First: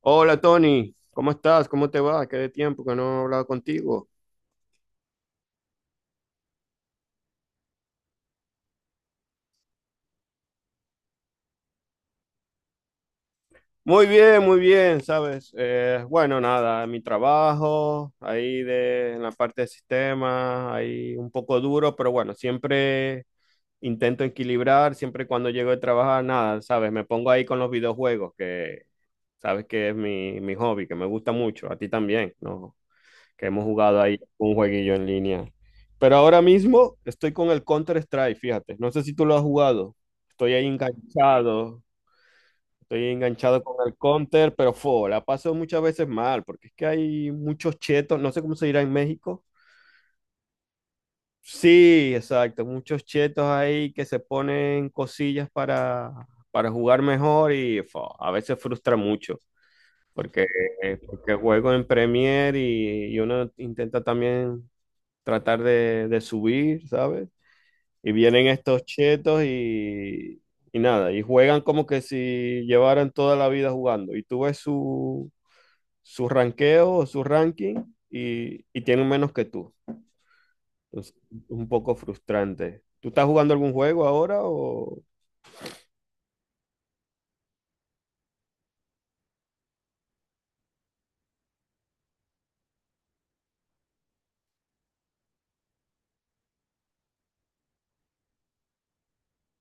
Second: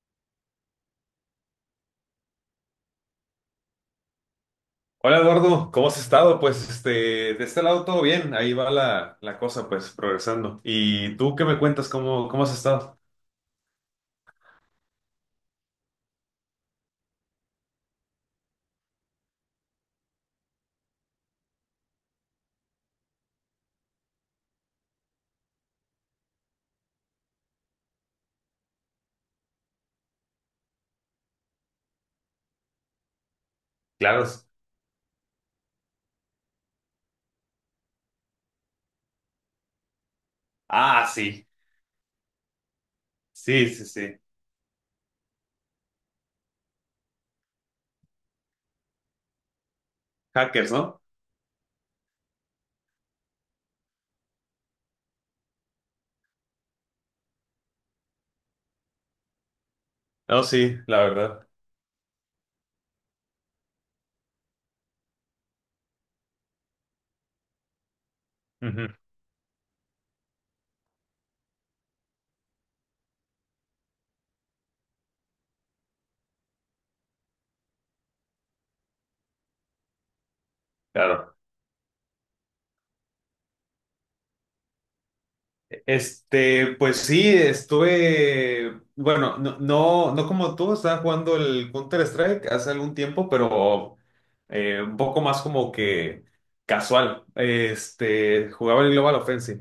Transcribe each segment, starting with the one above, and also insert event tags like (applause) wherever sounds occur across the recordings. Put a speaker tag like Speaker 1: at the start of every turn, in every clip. Speaker 1: Hola Tony, ¿cómo estás? ¿Cómo te va? Qué de tiempo que no he hablado contigo.
Speaker 2: Hola Eduardo, ¿cómo has estado? Pues de este lado todo bien, ahí va la cosa, pues progresando. ¿Y tú qué me cuentas? ¿Cómo has estado?
Speaker 1: Muy bien, ¿sabes? Bueno, nada, mi trabajo, en la parte de sistemas, ahí un poco duro, pero bueno, siempre intento equilibrar, siempre cuando llego de trabajar, nada, ¿sabes? Me pongo ahí con los videojuegos, que sabes que es mi hobby, que me gusta mucho, a ti también, ¿no? Que hemos jugado ahí
Speaker 2: Claro.
Speaker 1: un jueguillo en línea. Pero ahora mismo estoy con el Counter-Strike, fíjate. No sé si tú lo has jugado. Estoy ahí
Speaker 2: Ah, sí,
Speaker 1: enganchado. Estoy enganchado
Speaker 2: sí,
Speaker 1: con
Speaker 2: sí,
Speaker 1: el
Speaker 2: sí.
Speaker 1: Counter, pero fo, la paso muchas veces mal, porque es que hay muchos chetos, no sé cómo se dirá en México.
Speaker 2: Hackers, ¿no?
Speaker 1: Sí, exacto, muchos chetos ahí que se ponen cosillas para jugar mejor y fo, a veces frustra mucho,
Speaker 2: No,
Speaker 1: porque,
Speaker 2: sí, la
Speaker 1: porque
Speaker 2: verdad.
Speaker 1: juego en Premier y uno intenta también tratar de subir, ¿sabes? Y vienen estos
Speaker 2: Ujú.
Speaker 1: chetos y nada, y juegan como que si llevaran toda la vida jugando. Y tú ves su, su ranqueo o su ranking y tienen menos que tú. Entonces,
Speaker 2: Claro.
Speaker 1: un poco frustrante. ¿Tú estás jugando algún juego ahora o...?
Speaker 2: Pues sí, estuve, bueno, no, no, no como tú, estaba jugando el Counter-Strike hace algún tiempo, pero un poco más como que casual. Jugaba el Global Offensive.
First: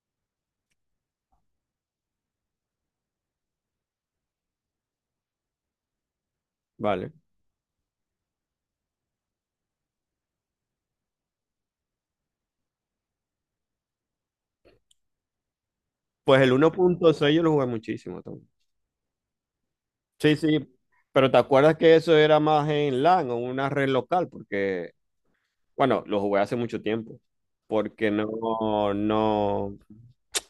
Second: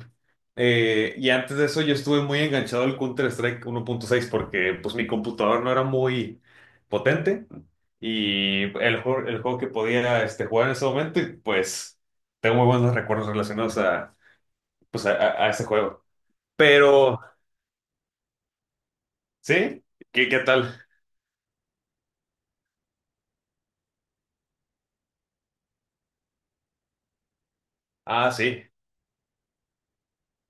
Speaker 2: Y antes de eso yo estuve muy enganchado al Counter-Strike 1.6 porque pues mi computador no era muy
Speaker 1: Vale.
Speaker 2: potente y el juego que podía jugar en ese momento y pues tengo muy buenos recuerdos relacionados a, pues, a ese juego.
Speaker 1: Pues el uno punto
Speaker 2: Pero,
Speaker 1: seis yo lo jugué muchísimo también.
Speaker 2: ¿sí? ¿Qué,
Speaker 1: Sí,
Speaker 2: qué
Speaker 1: sí,
Speaker 2: tal?
Speaker 1: pero ¿te acuerdas que eso era más en LAN o una red local? Porque bueno, lo jugué hace mucho tiempo, porque
Speaker 2: Ah, sí,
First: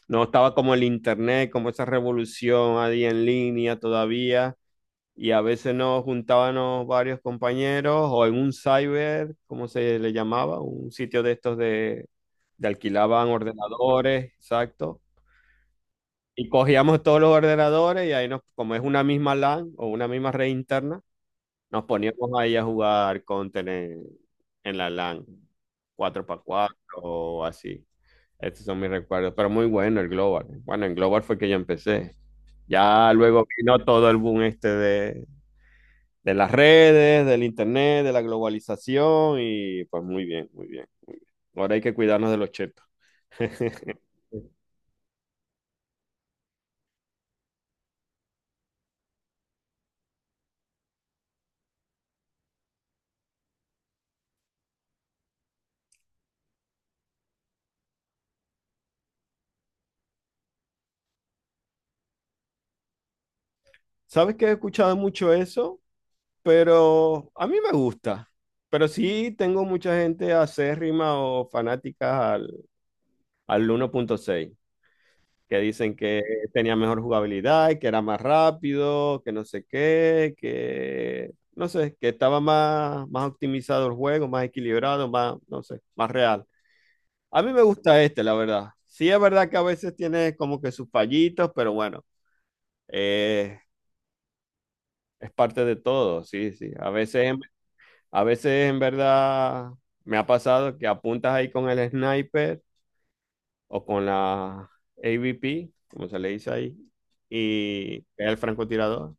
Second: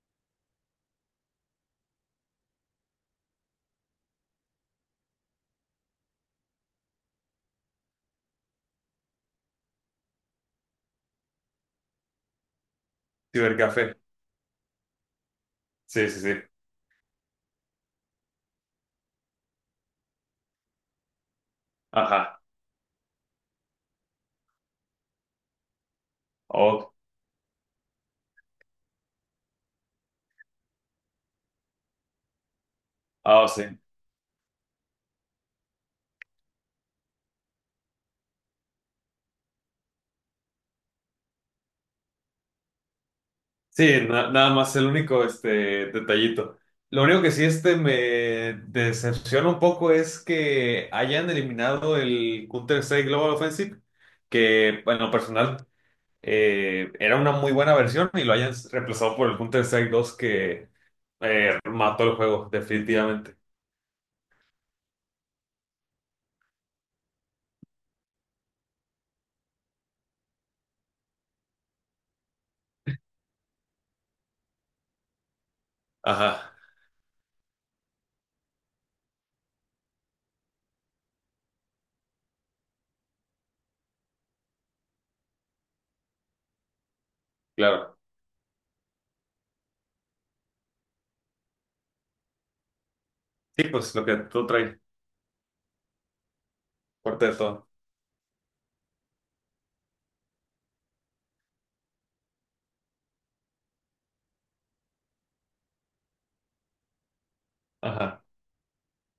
Speaker 1: no estaba como el internet, como esa revolución ahí en línea todavía, y a veces nos juntábamos varios compañeros o en un cyber, como se le llamaba, un sitio de estos de alquilaban
Speaker 2: cibercafé.
Speaker 1: ordenadores, exacto,
Speaker 2: Sí, sí, sí.
Speaker 1: y cogíamos todos los ordenadores y ahí nos, como es una misma LAN o una misma red interna, nos poníamos
Speaker 2: Ajá.
Speaker 1: ahí a jugar Counter en la LAN, 4x4
Speaker 2: Oh,
Speaker 1: o así. Estos son mis recuerdos, pero muy bueno el Global. Bueno, en Global fue que yo empecé. Ya luego
Speaker 2: ah, sí.
Speaker 1: vino todo el boom este de las redes, del internet, de la globalización y pues muy bien, muy bien, muy bien. Ahora hay que cuidarnos de los chetos.
Speaker 2: Sí, nada
Speaker 1: (laughs)
Speaker 2: más el único este detallito. Lo único que sí me decepciona un poco es que hayan eliminado el Counter-Strike Global Offensive, que en lo personal era una muy buena versión y lo hayan reemplazado por el Counter-Strike 2 que mató el juego definitivamente.
Speaker 1: ¿Sabes que he escuchado mucho eso? Pero a mí me gusta. Pero sí tengo mucha gente acérrima o fanática al, al 1.6, que dicen que
Speaker 2: Ajá,
Speaker 1: tenía mejor jugabilidad, y que era más rápido, que no sé qué, que no sé, que estaba más, más optimizado el juego, más equilibrado, más, no sé, más real. A mí me
Speaker 2: claro.
Speaker 1: gusta este, la verdad. Sí es verdad que a veces tiene como que sus fallitos, pero bueno, eh,
Speaker 2: Sí, pues lo que tú traes,
Speaker 1: es parte de todo, sí, sí. A
Speaker 2: fuerte
Speaker 1: veces
Speaker 2: de
Speaker 1: es...
Speaker 2: todo.
Speaker 1: A veces en verdad me ha pasado que apuntas ahí con el sniper o con la A V P, como se le dice ahí, y
Speaker 2: Ajá.
Speaker 1: el francotirador.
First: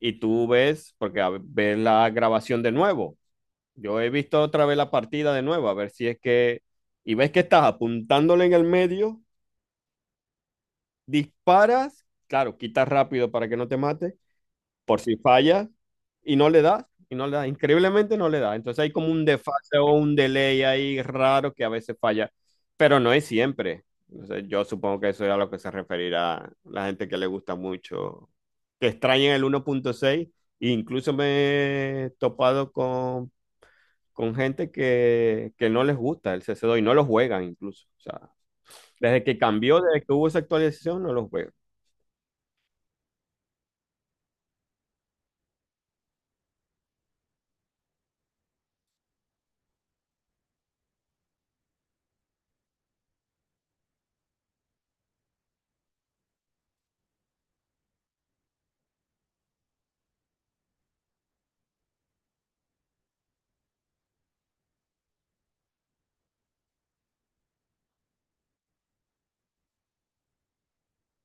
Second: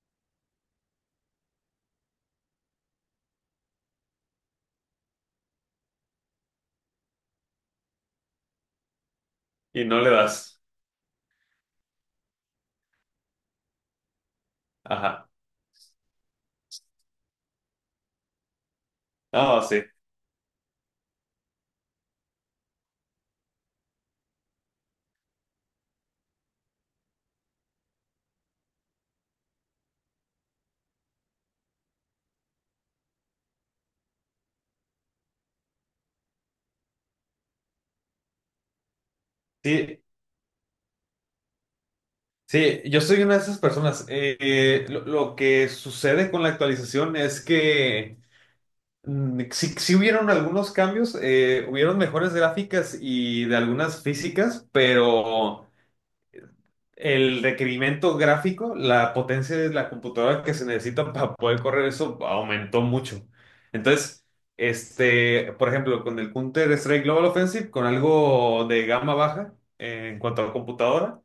Speaker 1: Y tú ves, porque ves la grabación de nuevo. Yo he visto otra vez la partida de nuevo, a ver si es que... Y ves que estás apuntándole en el medio,
Speaker 2: Y no le das.
Speaker 1: disparas, claro, quitas rápido para que no te mate por si
Speaker 2: Ajá.
Speaker 1: falla y no le da, y no le da, increíblemente no le da. Entonces hay como un
Speaker 2: No,
Speaker 1: desfase
Speaker 2: sí.
Speaker 1: o un delay ahí raro que a veces falla, pero no es siempre. Entonces yo supongo que eso es a lo que se referirá la gente que le gusta mucho, que extraña el 1.6. E incluso me he topado con gente que no les gusta el cc dos y no lo juegan incluso. O sea, desde que cambió,
Speaker 2: Sí,
Speaker 1: desde que hubo esa actualización, no lo juegan.
Speaker 2: sí, yo soy una de esas personas. Lo que sucede con la actualización es que sí, sí hubieron algunos cambios, hubieron mejores gráficas y de algunas físicas, pero el requerimiento gráfico, la potencia de la computadora que se necesita para poder correr eso aumentó mucho. Entonces, por ejemplo, con el Counter-Strike Global Offensive, con algo de gama baja en cuanto a computadora,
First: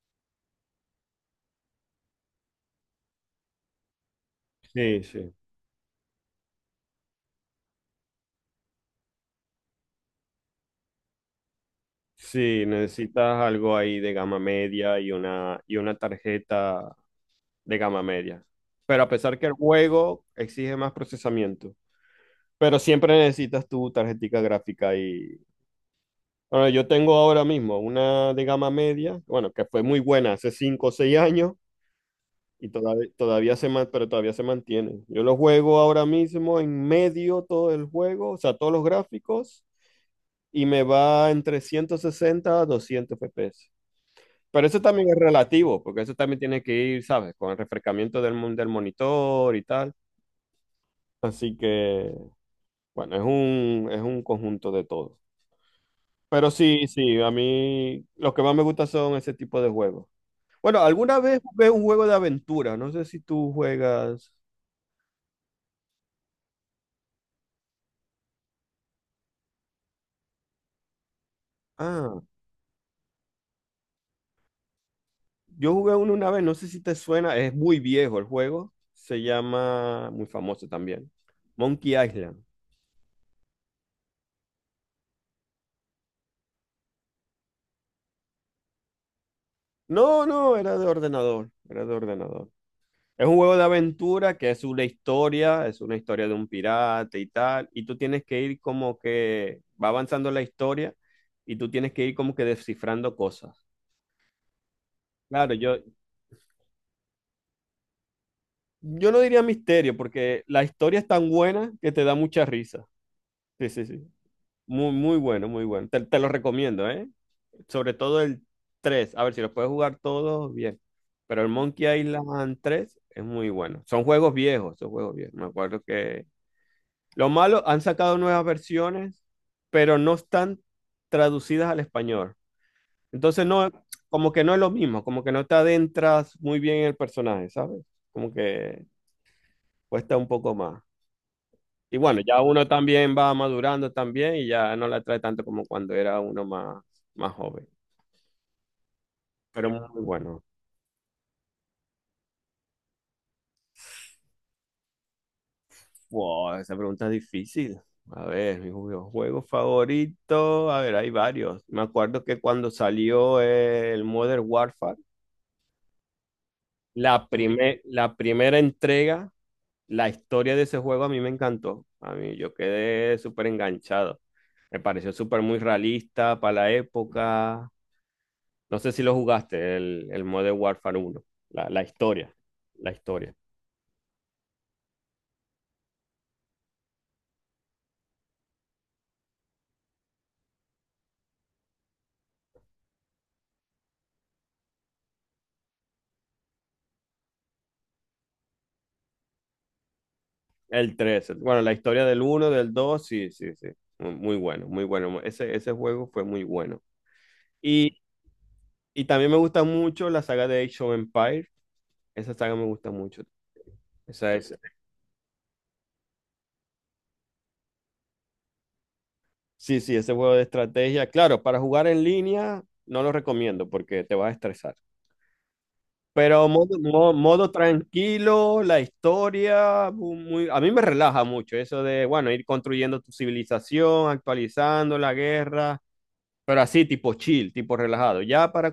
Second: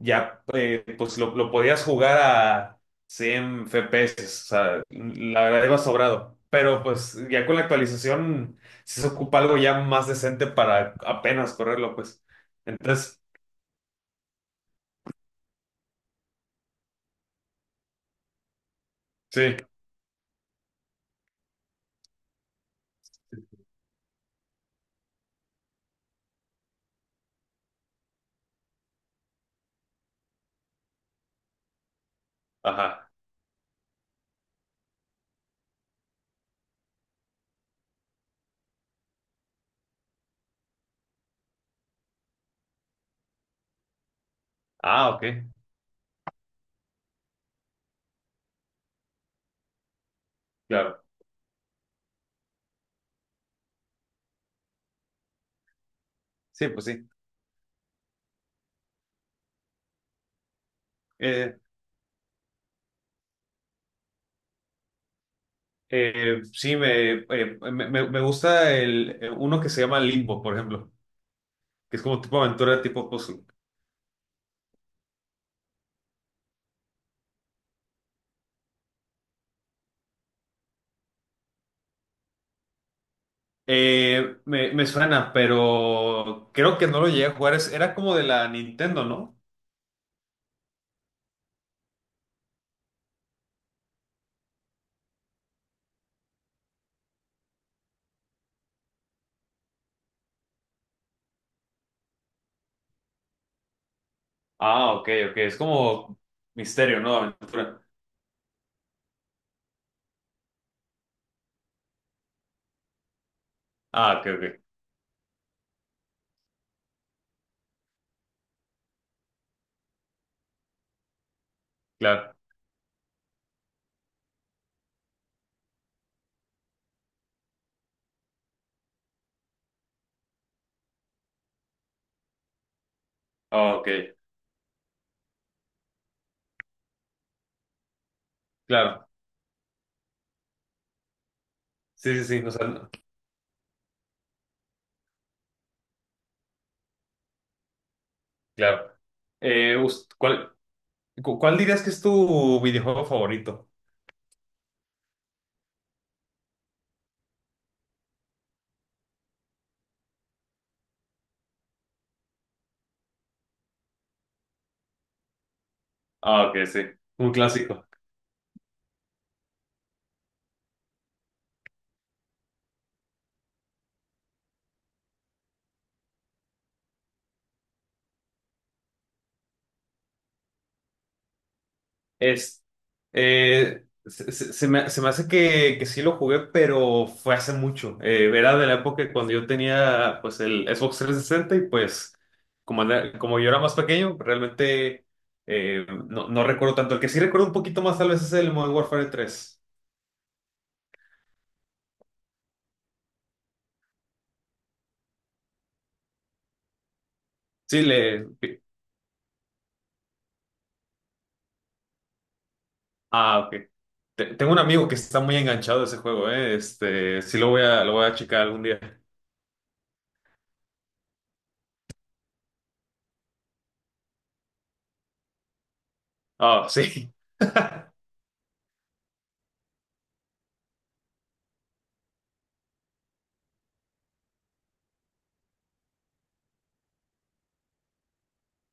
Speaker 2: ya pues lo podías jugar a 100 FPS. O sea,
Speaker 1: Sí, sí.
Speaker 2: la verdad iba sobrado. Pero pues ya con la actualización sí se ocupa algo ya más decente para apenas correrlo, pues.
Speaker 1: Sí,
Speaker 2: Entonces,
Speaker 1: necesitas algo ahí de gama media y una tarjeta de gama media. Pero a pesar que el
Speaker 2: sí.
Speaker 1: juego exige más procesamiento, pero siempre necesitas tu tarjetica gráfica y... Bueno, yo tengo ahora mismo una de gama media, bueno, que fue muy buena hace 5 o 6 años y todavía,
Speaker 2: Ajá.
Speaker 1: todavía se, pero todavía se mantiene. Yo lo juego ahora mismo en medio todo el juego, o sea, todos los gráficos y me va entre 160 a 200 FPS. Pero eso también
Speaker 2: Ah,
Speaker 1: es
Speaker 2: ok,
Speaker 1: relativo, porque eso también tiene que ir, ¿sabes? Con el refrescamiento del, del monitor y tal.
Speaker 2: claro.
Speaker 1: Así que, bueno, es un conjunto de todo. Pero
Speaker 2: Sí, pues
Speaker 1: sí,
Speaker 2: sí.
Speaker 1: sí, a mí lo que más me gusta son ese tipo de juegos. Bueno, alguna vez
Speaker 2: Eh,
Speaker 1: jugué un juego de aventura, no sé si tú juegas.
Speaker 2: sí, me gusta uno que se llama Limbo, por ejemplo, que es
Speaker 1: Ah,
Speaker 2: como tipo aventura, tipo puzzle.
Speaker 1: yo jugué uno una vez, no sé si te suena, es muy viejo el juego, se llama, muy famoso también, Monkey Island.
Speaker 2: Me suena, pero creo que no lo llegué a jugar. Era como de la Nintendo, ¿no?
Speaker 1: No, no, era de ordenador, era de ordenador. Es un juego de aventura que es una historia de un pirata y tal, y tú tienes que ir como que va avanzando la historia y tú tienes que ir como que descifrando cosas.
Speaker 2: Ah, ok, ok.
Speaker 1: Claro,
Speaker 2: Es
Speaker 1: yo,
Speaker 2: como misterio, ¿no? Aventura.
Speaker 1: yo no diría misterio porque la historia es tan buena que te da mucha risa. Sí, sí, sí.
Speaker 2: Ah, ok, ok.
Speaker 1: Muy, muy bueno, muy bueno. Te lo recomiendo, ¿eh? Sobre todo el 3. A ver si lo puedes jugar todos bien. Pero el Monkey
Speaker 2: Claro.
Speaker 1: Island 3 es muy bueno. Son juegos viejos, son juegos viejos. Me acuerdo que lo malo, han sacado nuevas versiones, pero no están traducidas al español. Entonces, no,
Speaker 2: Ah, ok,
Speaker 1: como que no es lo mismo, como que no te adentras muy bien en el personaje, ¿sabes? Como que
Speaker 2: claro.
Speaker 1: cuesta un poco más. Y
Speaker 2: Sí,
Speaker 1: bueno,
Speaker 2: sí, sí.
Speaker 1: ya
Speaker 2: No, o sea,
Speaker 1: uno
Speaker 2: no,
Speaker 1: también va madurando también y ya no la trae tanto como cuando era uno más, más joven.
Speaker 2: claro.
Speaker 1: Pero
Speaker 2: Eh,
Speaker 1: muy
Speaker 2: us-
Speaker 1: bueno.
Speaker 2: ¿cuál, cuál dirías que es tu videojuego favorito?
Speaker 1: Wow, esa pregunta es difícil. A ver, mi juego favorito. A ver, hay varios. Me acuerdo que cuando salió el Modern Warfare,
Speaker 2: Ah, ok, sí. Un clásico.
Speaker 1: La primera entrega, la historia de ese juego a mí me encantó. A mí yo quedé súper enganchado. Me pareció súper muy realista para la época. No sé si lo jugaste, el Modern Warfare uno la, la historia,
Speaker 2: Es,
Speaker 1: la historia.
Speaker 2: se me hace que sí lo jugué, pero fue hace mucho. Era de la época cuando yo tenía pues el Xbox 360 y pues como yo era más pequeño, realmente no recuerdo tanto. El que sí recuerdo un poquito más tal vez es el Modern Warfare 3.
Speaker 1: El tres bueno, la historia del uno del 2 sí, sí, sí. Muy, muy bueno, muy bueno. Ese juego fue muy bueno.
Speaker 2: Sí,
Speaker 1: Y,
Speaker 2: le...
Speaker 1: y también me gusta mucho la saga de Age of Empires. Esa saga me gusta mucho.
Speaker 2: Ah, ok.
Speaker 1: Esa
Speaker 2: Tengo
Speaker 1: es...
Speaker 2: un amigo que está muy enganchado a ese juego, ¿eh? Sí lo voy a checar algún día.
Speaker 1: Sí, sí, ese juego de estrategia. Claro, para jugar en línea no lo recomiendo porque te vas a estresar. Pero
Speaker 2: Ah, sí,
Speaker 1: modo tranquilo, la historia, mu- muy, a mí me relaja mucho eso de, bueno, ir construyendo tu civilización, actualizando la guerra, pero así tipo chill, tipo relajado. Ya para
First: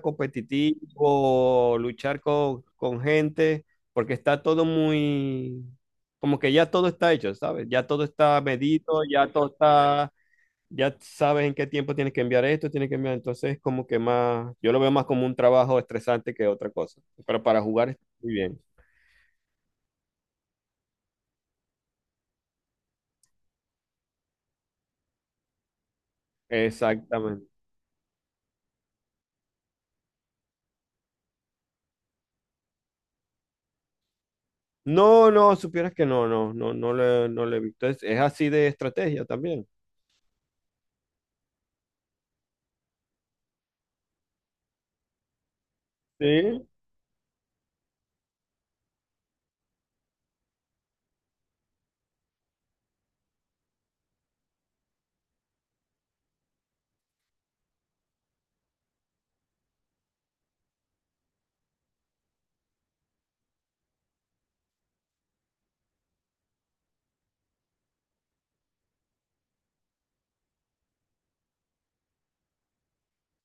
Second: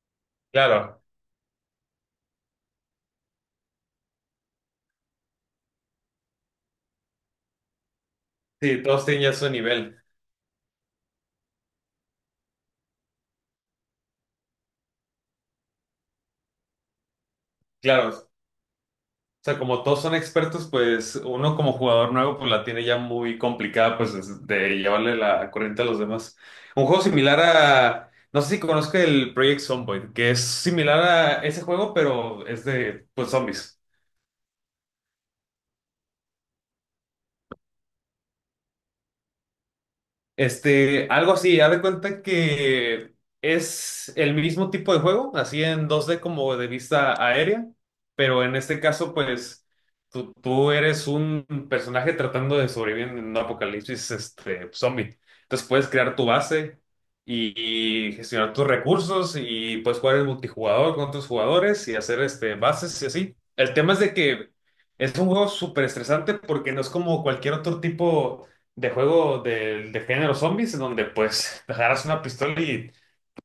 Speaker 2: (laughs) claro.
Speaker 1: competitivo, luchar con gente, porque está todo muy, como que ya todo está hecho, ¿sabes? Ya todo está
Speaker 2: Sí,
Speaker 1: medido,
Speaker 2: todos tienen
Speaker 1: ya
Speaker 2: ya
Speaker 1: todo
Speaker 2: su nivel.
Speaker 1: está... Ya sabes en qué tiempo tienes que enviar esto, tienes que enviar, entonces es como que más, yo lo veo más como un trabajo estresante que otra cosa, pero para jugar está
Speaker 2: Claro,
Speaker 1: muy bien.
Speaker 2: o sea, como todos son expertos, pues uno como jugador nuevo pues la tiene ya muy complicada pues de llevarle la corriente a los demás. Un juego similar
Speaker 1: Exactamente.
Speaker 2: a, no sé si conozco el Project Zomboid, que es similar a ese juego, pero es de pues zombies.
Speaker 1: No, no, supieras que no, no, no, no le, no le he visto. Es así de estrategia también.
Speaker 2: Algo así, haz de cuenta que es el mismo tipo de juego, así en 2D como
Speaker 1: Sí,
Speaker 2: de vista aérea, pero en este caso, pues, tú eres un personaje tratando de sobrevivir en un apocalipsis zombie. Entonces puedes crear tu base y gestionar tus recursos y puedes jugar en multijugador con tus jugadores y hacer bases y así. El tema es de que es un juego súper estresante porque no es como cualquier otro tipo de juego de género zombies, en donde pues (laughs) te agarras una pistola y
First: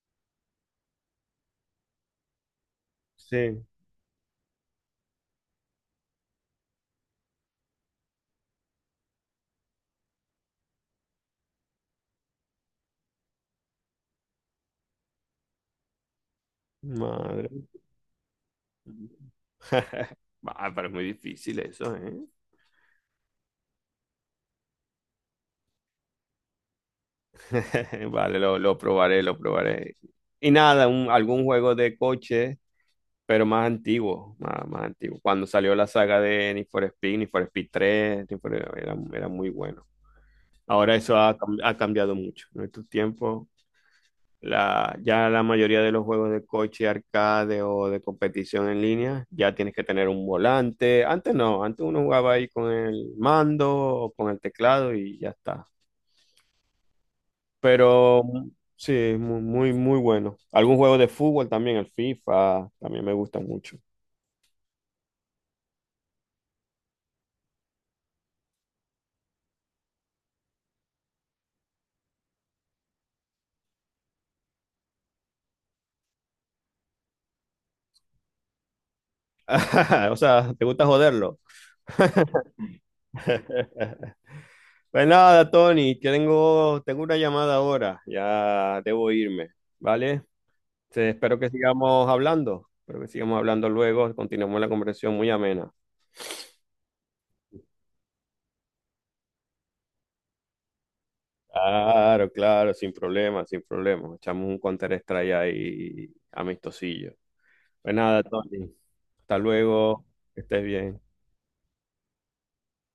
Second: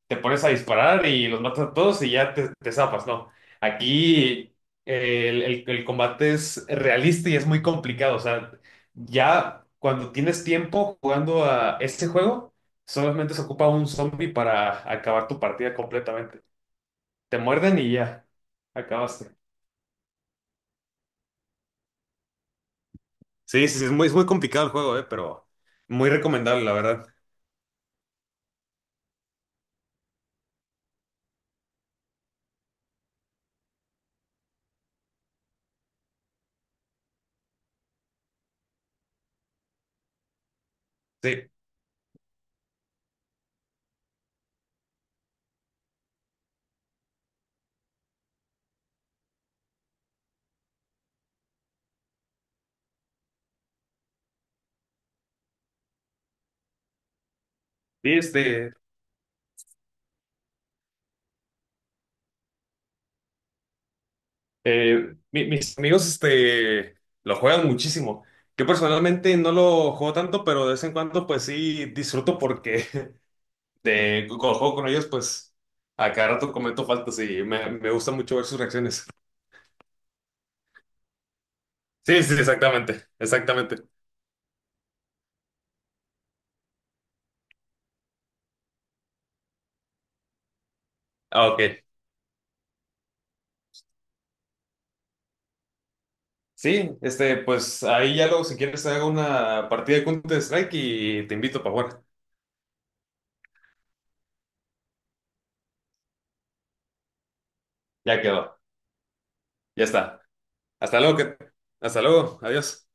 Speaker 2: te pones a disparar y los matas a todos y ya te zapas, ¿no?
Speaker 1: sí.
Speaker 2: Aquí el combate es realista y es muy complicado, o sea, ya cuando tienes tiempo jugando a este juego, solamente se ocupa un zombie para acabar tu partida completamente. Te
Speaker 1: Madre.
Speaker 2: muerden y ya, acabaste.
Speaker 1: (laughs) Ah, pero es muy difícil eso, ¿eh?
Speaker 2: Sí, sí, sí, es muy complicado el juego, pero muy recomendable, la verdad.
Speaker 1: (laughs) Vale, lo probaré, lo probaré. Y nada, un- algún juego de coche pero más antiguo, más, más antiguo. Cuando salió la saga de Need for Speed 3, Need for- era, era muy bueno. Ahora eso ha,
Speaker 2: Sí,
Speaker 1: ha cambiado mucho. En estos tiempos, la, ya la mayoría de los juegos de coche, arcade o de competición en línea, ya tienes que tener un volante. Antes no, antes uno jugaba ahí con el mando o con el teclado y ya está.
Speaker 2: sí,
Speaker 1: Pero sí, muy, muy, muy bueno. Algún juego de fútbol también, el FIFA, también me gusta mucho.
Speaker 2: Mis amigos lo juegan muchísimo. Yo personalmente no lo juego tanto, pero de vez en cuando pues sí disfruto porque (laughs) cuando juego con ellos pues a cada rato cometo faltas y me gusta mucho ver sus reacciones.
Speaker 1: (laughs) O sea, ¿te gusta joderlo?
Speaker 2: Sí, sí, exactamente, exactamente.
Speaker 1: (laughs) Pues nada, Tony, que tengo, tengo una llamada ahora, ya debo irme, ¿vale? Espero
Speaker 2: Ah,
Speaker 1: que
Speaker 2: ok.
Speaker 1: sigamos hablando, espero que sigamos hablando luego, continuemos la conversación muy amena.
Speaker 2: Sí, pues ahí ya luego si quieres hago una partida de Counter Strike y te invito para jugar.
Speaker 1: Claro, claro, sin problema, sin problema. Echamos un counter strike ahí amistosillo. Pues
Speaker 2: Ya
Speaker 1: nada,
Speaker 2: quedó,
Speaker 1: Tony, hasta
Speaker 2: ya
Speaker 1: luego,
Speaker 2: está.
Speaker 1: que estés bien.
Speaker 2: Hasta luego, hasta luego, adiós.